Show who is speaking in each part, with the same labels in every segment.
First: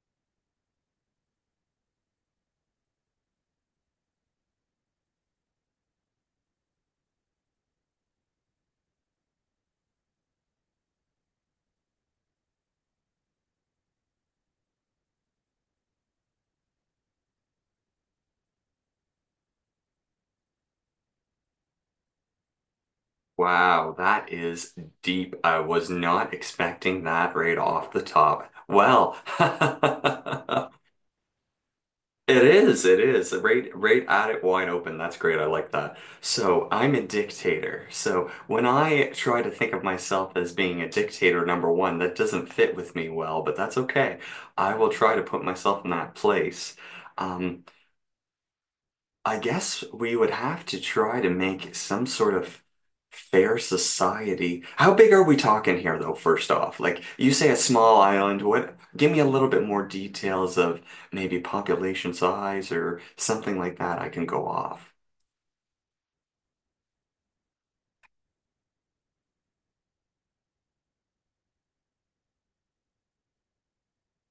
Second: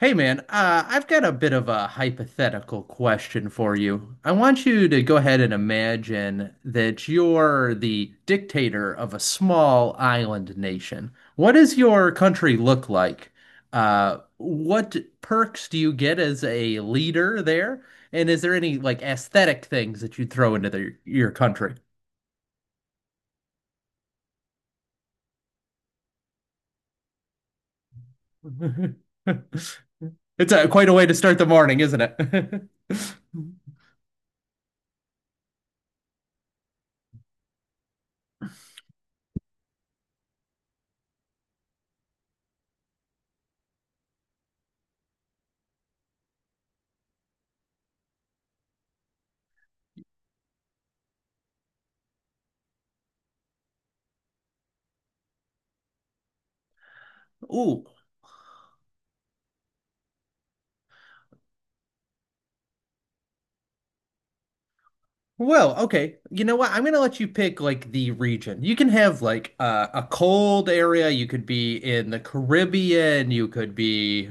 Speaker 1: Hey man, I've got a bit of a hypothetical question for you. I want you to go ahead and imagine that you're the dictator of a small island nation. What does your country look like? What perks do you get as a leader there? And is there any like aesthetic things that you'd throw into your country?
Speaker 2: Wow, that is deep. I was not expecting that right off the top. Well,
Speaker 1: It's a, quite a way to start the morning, isn't
Speaker 2: it
Speaker 1: it?
Speaker 2: is, it is. Right, right at it wide open. That's great. I like that. So I'm a dictator. So when I try to think of myself as being a dictator, number one, that doesn't fit with me well, but that's okay. I will try to put myself in that place. Um, I guess we would have to try to make some sort of fair society. How big are we talking here, though, first off? Like, you say a
Speaker 1: Ooh,
Speaker 2: small island. What? Give me a little bit more details of maybe population size or something like that I can go off.
Speaker 1: well, okay. You know what? I'm gonna let you pick like the region. You can have like a cold area. You could be in the Caribbean. You could be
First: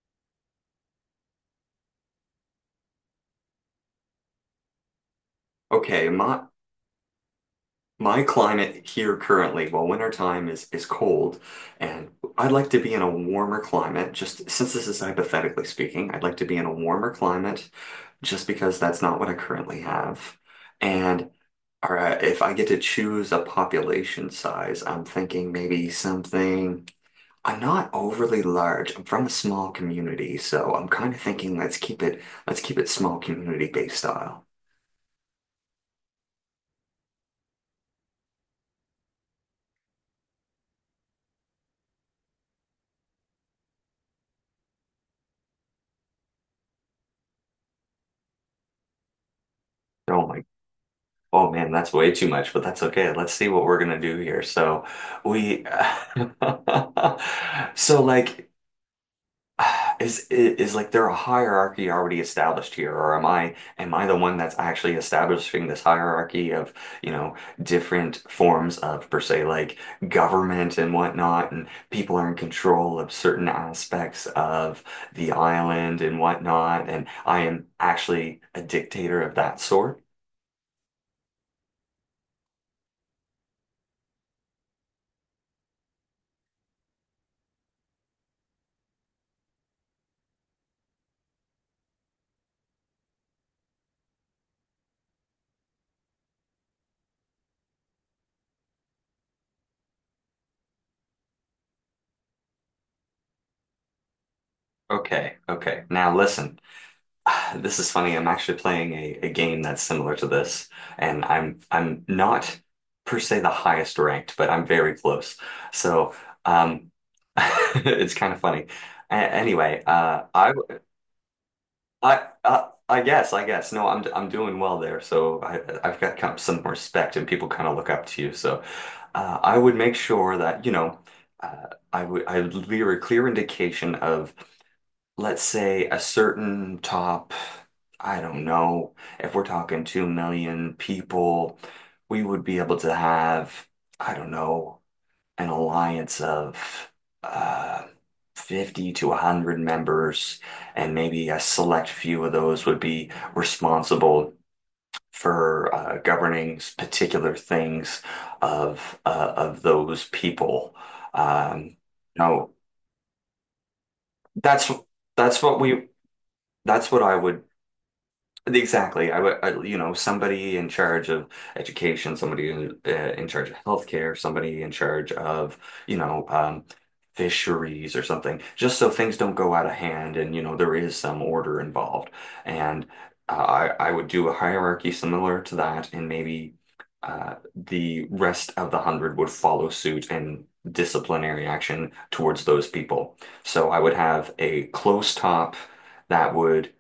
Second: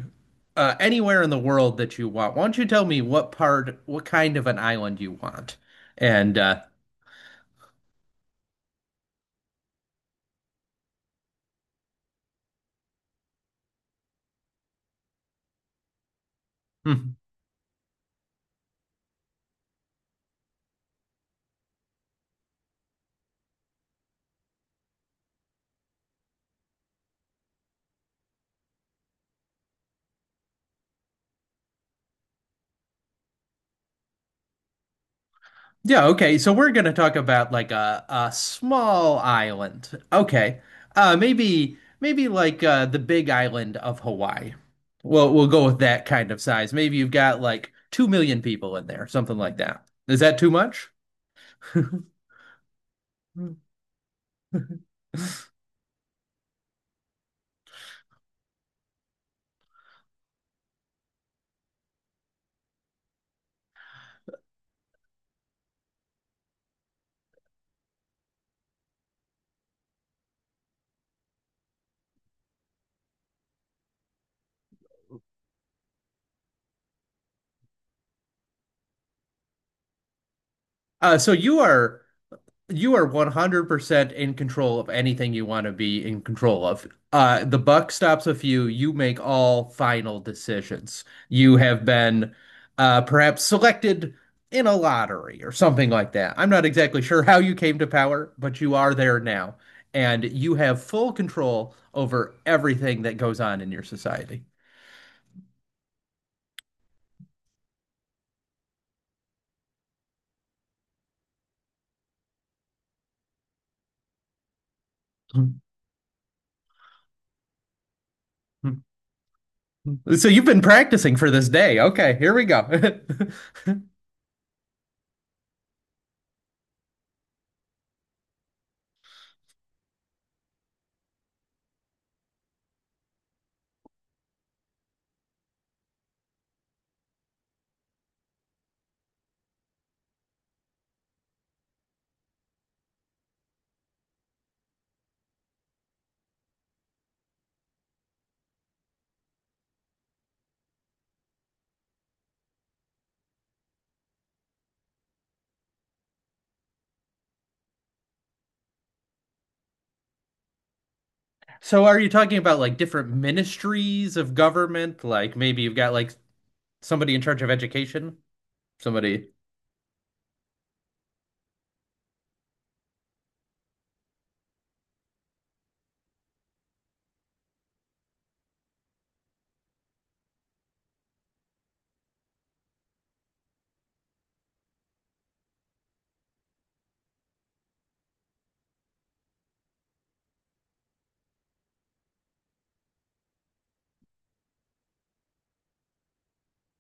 Speaker 1: anywhere in the world that you want. Why don't you tell me what part, what kind of an island you want?
Speaker 2: Okay,
Speaker 1: And
Speaker 2: my my climate here currently, well, winter time is cold, and I'd like to be in a warmer climate, just since this is hypothetically speaking, I'd like to be in a warmer climate, just because that's not what I currently have. And all right, if I get to choose a population size, I'm thinking maybe something. I'm not overly large. I'm from a small community, so I'm kind of thinking let's keep it small community-based style.
Speaker 1: Yeah, okay. So we're going to talk about like a small island. Okay. Maybe like the big island of Hawaii. Well, we'll go with that kind of size. Maybe you've got like 2 million people in there, something like that. Is
Speaker 2: Oh
Speaker 1: that
Speaker 2: my.
Speaker 1: too much?
Speaker 2: Oh man, that's way too much, but that's okay. Let's see what we're gonna do here. So we, so like, is like there a hierarchy already established here, or am I the one that's actually establishing this hierarchy of, you know, different forms of per se like government and whatnot, and people are in control of certain aspects of the island and whatnot, and I am actually a dictator of that sort?
Speaker 1: So you are 100% in control of anything you want to be in control of. The buck stops with you. You make all final decisions. You have been perhaps selected in a lottery or something like that. I'm not exactly sure how you came to power, but you are there now. And you have full control over everything that goes on in your society.
Speaker 2: Okay, okay. Now listen. This is funny. I'm actually playing a game that's similar to this, and I'm not per se the highest ranked, but I'm very close. So um, it's kind of funny. A anyway, uh,
Speaker 1: So you've
Speaker 2: I
Speaker 1: been practicing for this day. Okay, here we go.
Speaker 2: I guess no, I'm doing well there. So I've got kind of some respect, and people kind of look up to you. So I would make sure that you know I would leave a clear indication of, let's say, a certain top, I don't know, if we're talking 2 million people, we would be able to have, I don't know, an alliance of uh, 50 to 100 members, and maybe a select few of those would be responsible for governing particular things of those people. Um,
Speaker 1: So are you talking
Speaker 2: no,
Speaker 1: about like different ministries of
Speaker 2: that's
Speaker 1: government? Like
Speaker 2: that's what
Speaker 1: maybe you've
Speaker 2: we
Speaker 1: got like
Speaker 2: that's what
Speaker 1: somebody
Speaker 2: I
Speaker 1: in charge
Speaker 2: would.
Speaker 1: of education,
Speaker 2: Exactly. I
Speaker 1: somebody.
Speaker 2: would, I, you know, somebody in charge of education, somebody in charge of healthcare, somebody in charge of, you know, fisheries or something, just so things don't go out of hand and, you know, there is some order involved. And I would do a hierarchy similar to that, and maybe the rest of the hundred would follow suit and disciplinary action towards those people. So I would have a close top that would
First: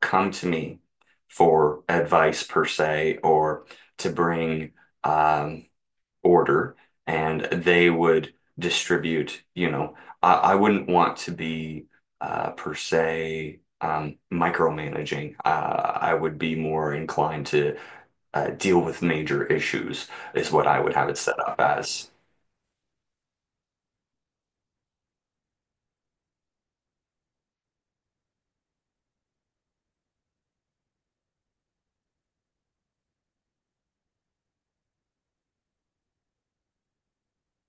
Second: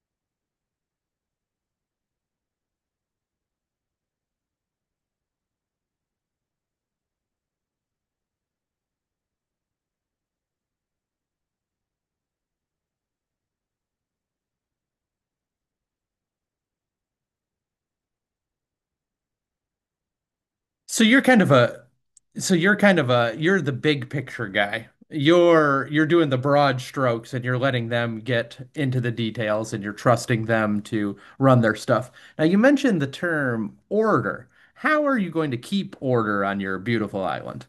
Speaker 2: come to me for advice per se or to bring um, order, and they would distribute, you know, I wouldn't want to be per se micromanaging. I would be more inclined to deal with major issues is what I would
Speaker 1: So
Speaker 2: have it
Speaker 1: you're
Speaker 2: set
Speaker 1: kind of
Speaker 2: up
Speaker 1: a
Speaker 2: as.
Speaker 1: so you're kind of a you're the big picture guy. You're doing the broad strokes and you're letting them get into the details and you're trusting them to run their stuff. Now you mentioned the term order. How are you going to keep order on your beautiful island?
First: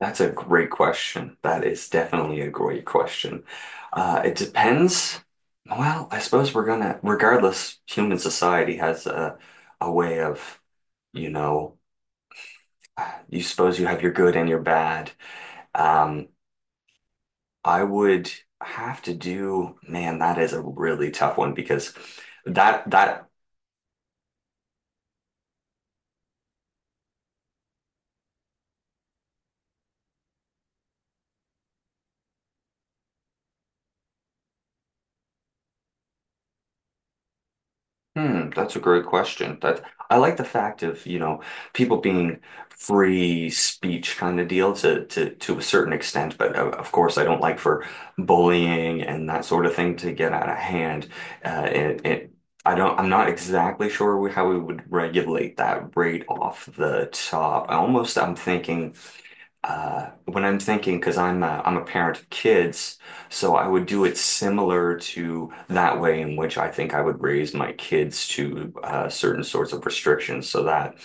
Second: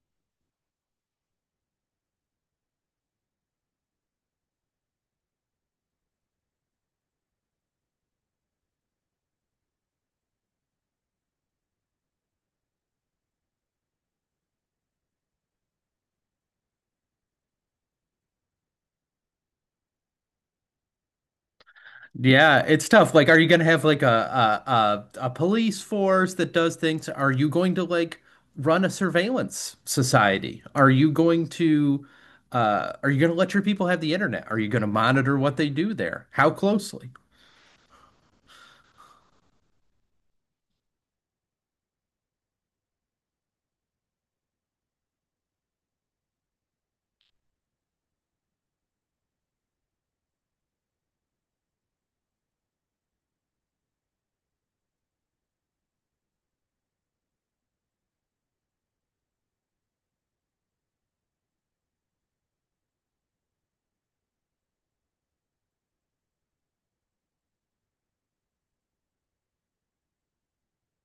Speaker 2: That's a great question. That is definitely a great question. It depends. Well, I suppose we're gonna, regardless, human society has a way of, you know, you suppose you have your good and your bad. Um, I would have to do, man, that is a really tough one because
Speaker 1: Yeah,
Speaker 2: that
Speaker 1: it's tough.
Speaker 2: that
Speaker 1: Like, are you gonna have like a police force that does things? Are you going to like run a surveillance society? Are you going to are you gonna let your people have the internet? Are you gonna monitor what they do there? How closely?
Speaker 2: Hmm, that's a great question. That, I like the fact of, you know, people being free speech kind of deal to to a certain extent, but of course I don't like for bullying and that sort of thing to get out of hand. It I don't, I'm not exactly sure how we would regulate that right off the top. I almost, I'm thinking, when I'm thinking, because I'm a parent of kids, so I would do it similar to that way in which I think I would raise my kids to certain sorts of restrictions, so that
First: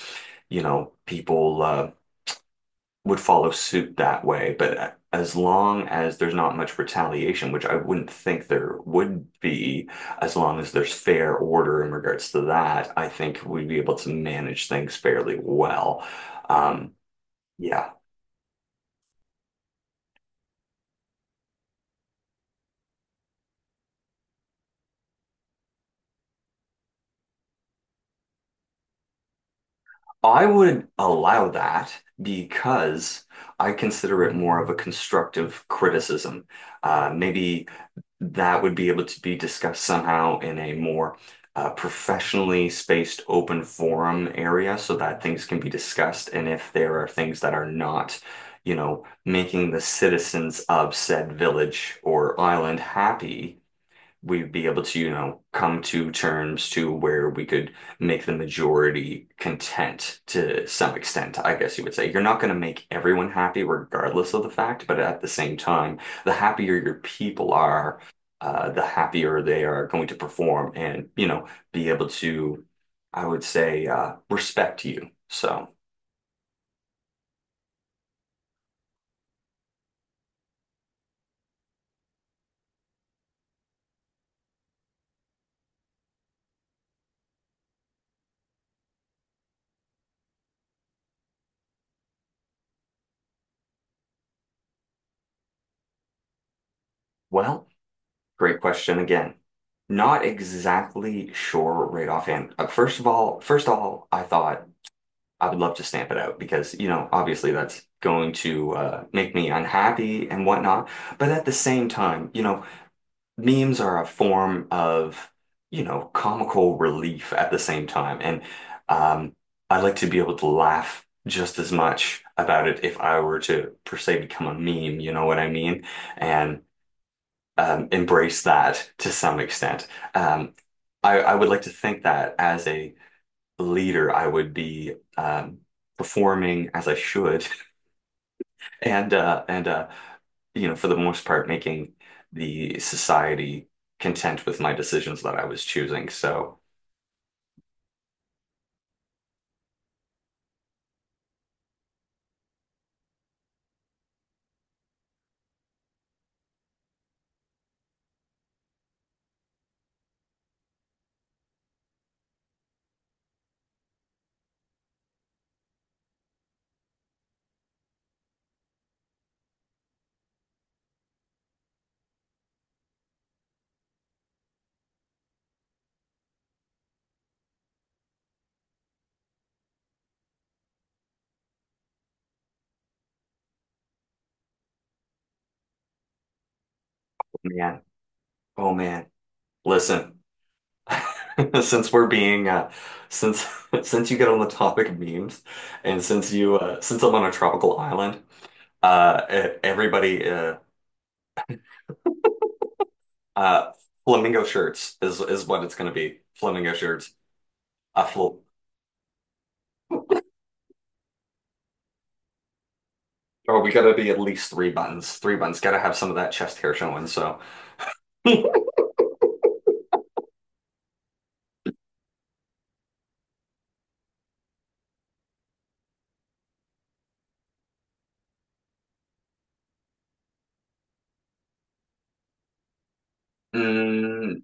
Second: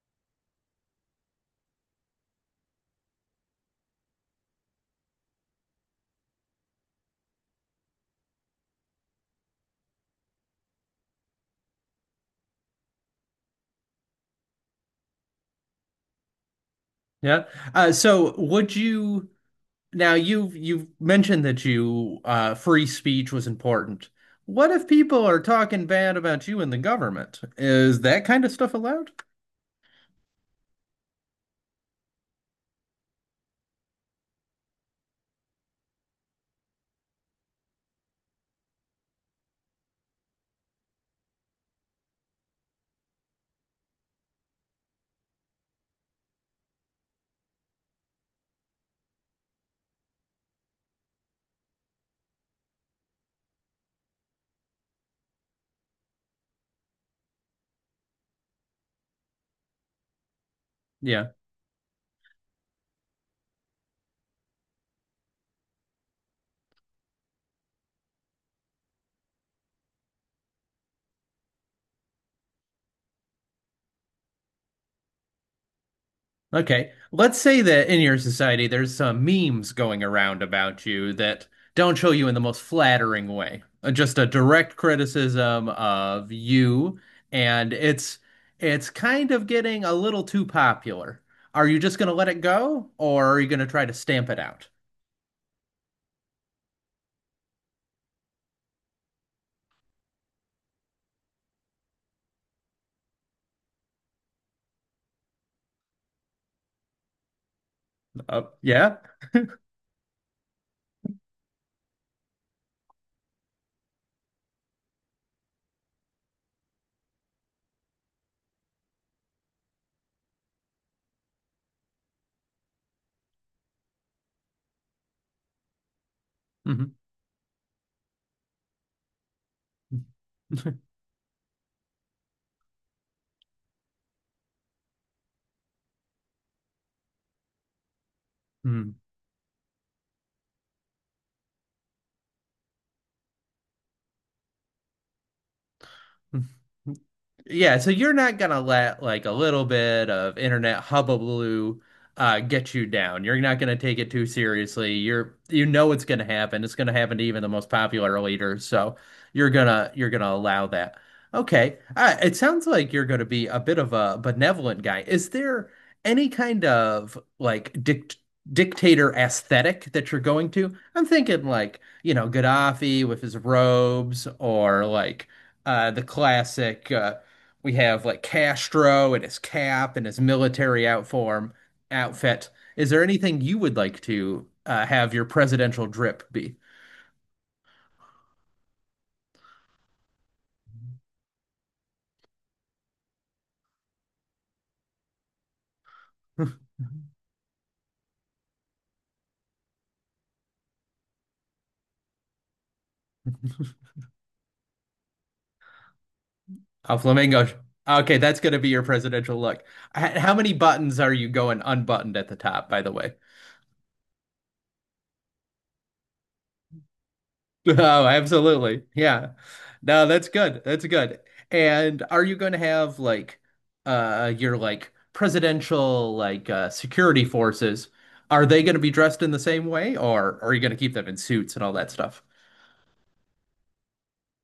Speaker 2: you know people would follow suit that way. But as long as there's not much retaliation, which I wouldn't think there would be, as long as there's fair order in regards to that, I think we'd be able to manage things fairly well. Um,
Speaker 1: Yeah.
Speaker 2: yeah.
Speaker 1: So would you now you've mentioned that you free speech was important. What if people are talking bad about you and the government? Is that kind of stuff allowed?
Speaker 2: I would allow that because I consider it more of a constructive criticism. Maybe that would be able to be discussed somehow in a more professionally spaced open forum area so that things can be discussed. And if there are things that are not, you know, making the citizens of said village or island happy, we'd be able to, you know, come to terms to where we could make the majority content to some
Speaker 1: Yeah.
Speaker 2: extent, I guess you would say. You're not going to make everyone happy regardless of the fact, but at the same time, the happier your people are, the happier they are going to perform and, you know, be able to, I would say, respect you. So,
Speaker 1: Okay. Let's say that in your society there's some memes going around about you that don't show you in the most flattering way. Just a direct criticism of you, and it's kind of getting a little too popular. Are you just going to let it go, or are you going to try to stamp it out?
Speaker 2: well, great question again. Not exactly sure right offhand. First of all, I thought I would love to stamp it out because, you know, obviously that's going to
Speaker 1: Yeah.
Speaker 2: make me unhappy and whatnot. But at the same time, you know, memes are a form of, you know, comical relief at the same time. And um, I like to be able to laugh just as much about it if I were to, per se, become a meme, you know what I mean? And
Speaker 1: Mm-hmm.
Speaker 2: embrace that to some extent. Um, I would like to think that as a leader, I would be performing as I should,
Speaker 1: Hmm.
Speaker 2: and you know, for the most part, making the society content with my decisions that I was choosing. So,
Speaker 1: Yeah, so you're not gonna let like a little bit of internet hullabaloo get you down. You're not gonna take it too seriously. You're you know it's gonna happen. It's gonna happen to even the most popular leaders. So you're gonna allow that. Okay. It sounds like you're gonna be a bit of a benevolent guy. Is there any kind of like dictator aesthetic that you're going to? I'm thinking like, you know, Gaddafi with his robes or like the classic we have like Castro and his cap and his military outform outfit. Is there anything you would like to have your presidential drip be?
Speaker 2: man, oh man, listen. Since we're being since since you get on the topic of memes, and since
Speaker 1: A
Speaker 2: you since I'm on a tropical island, e- everybody Uh, flamingo shirts is what it's gonna be. Flamingo shirts.
Speaker 1: flamingo. Okay,
Speaker 2: Fl
Speaker 1: that's going to be your presidential look. How many buttons are you going unbuttoned at the top, by the way?
Speaker 2: oh, we gotta be at least 3 buttons. 3 buttons. Gotta have some of that chest hair showing. So,
Speaker 1: Oh,
Speaker 2: mm,
Speaker 1: absolutely. Yeah. No, that's good. That's good. And are you going to have like your like presidential like security forces? Are they going to be dressed in the same way or are you going to keep them in suits and all that stuff?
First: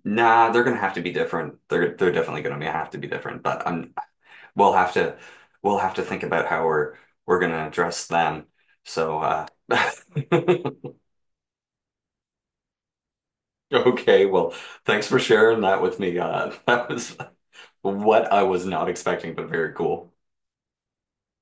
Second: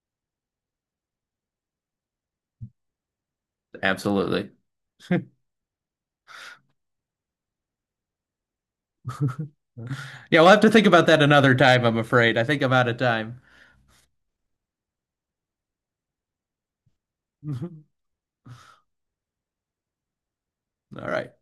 Speaker 2: nah, they're gonna have to be different. They're definitely gonna be, have to be different. But
Speaker 1: Absolutely.
Speaker 2: we'll have to we'll have to think about how we're gonna address them. So,
Speaker 1: Yeah, we'll have to think about that another time, I'm afraid. I think I'm out of time.
Speaker 2: okay. Well, thanks for sharing that with me. That was
Speaker 1: All
Speaker 2: what I was not expecting, but very cool.
Speaker 1: right.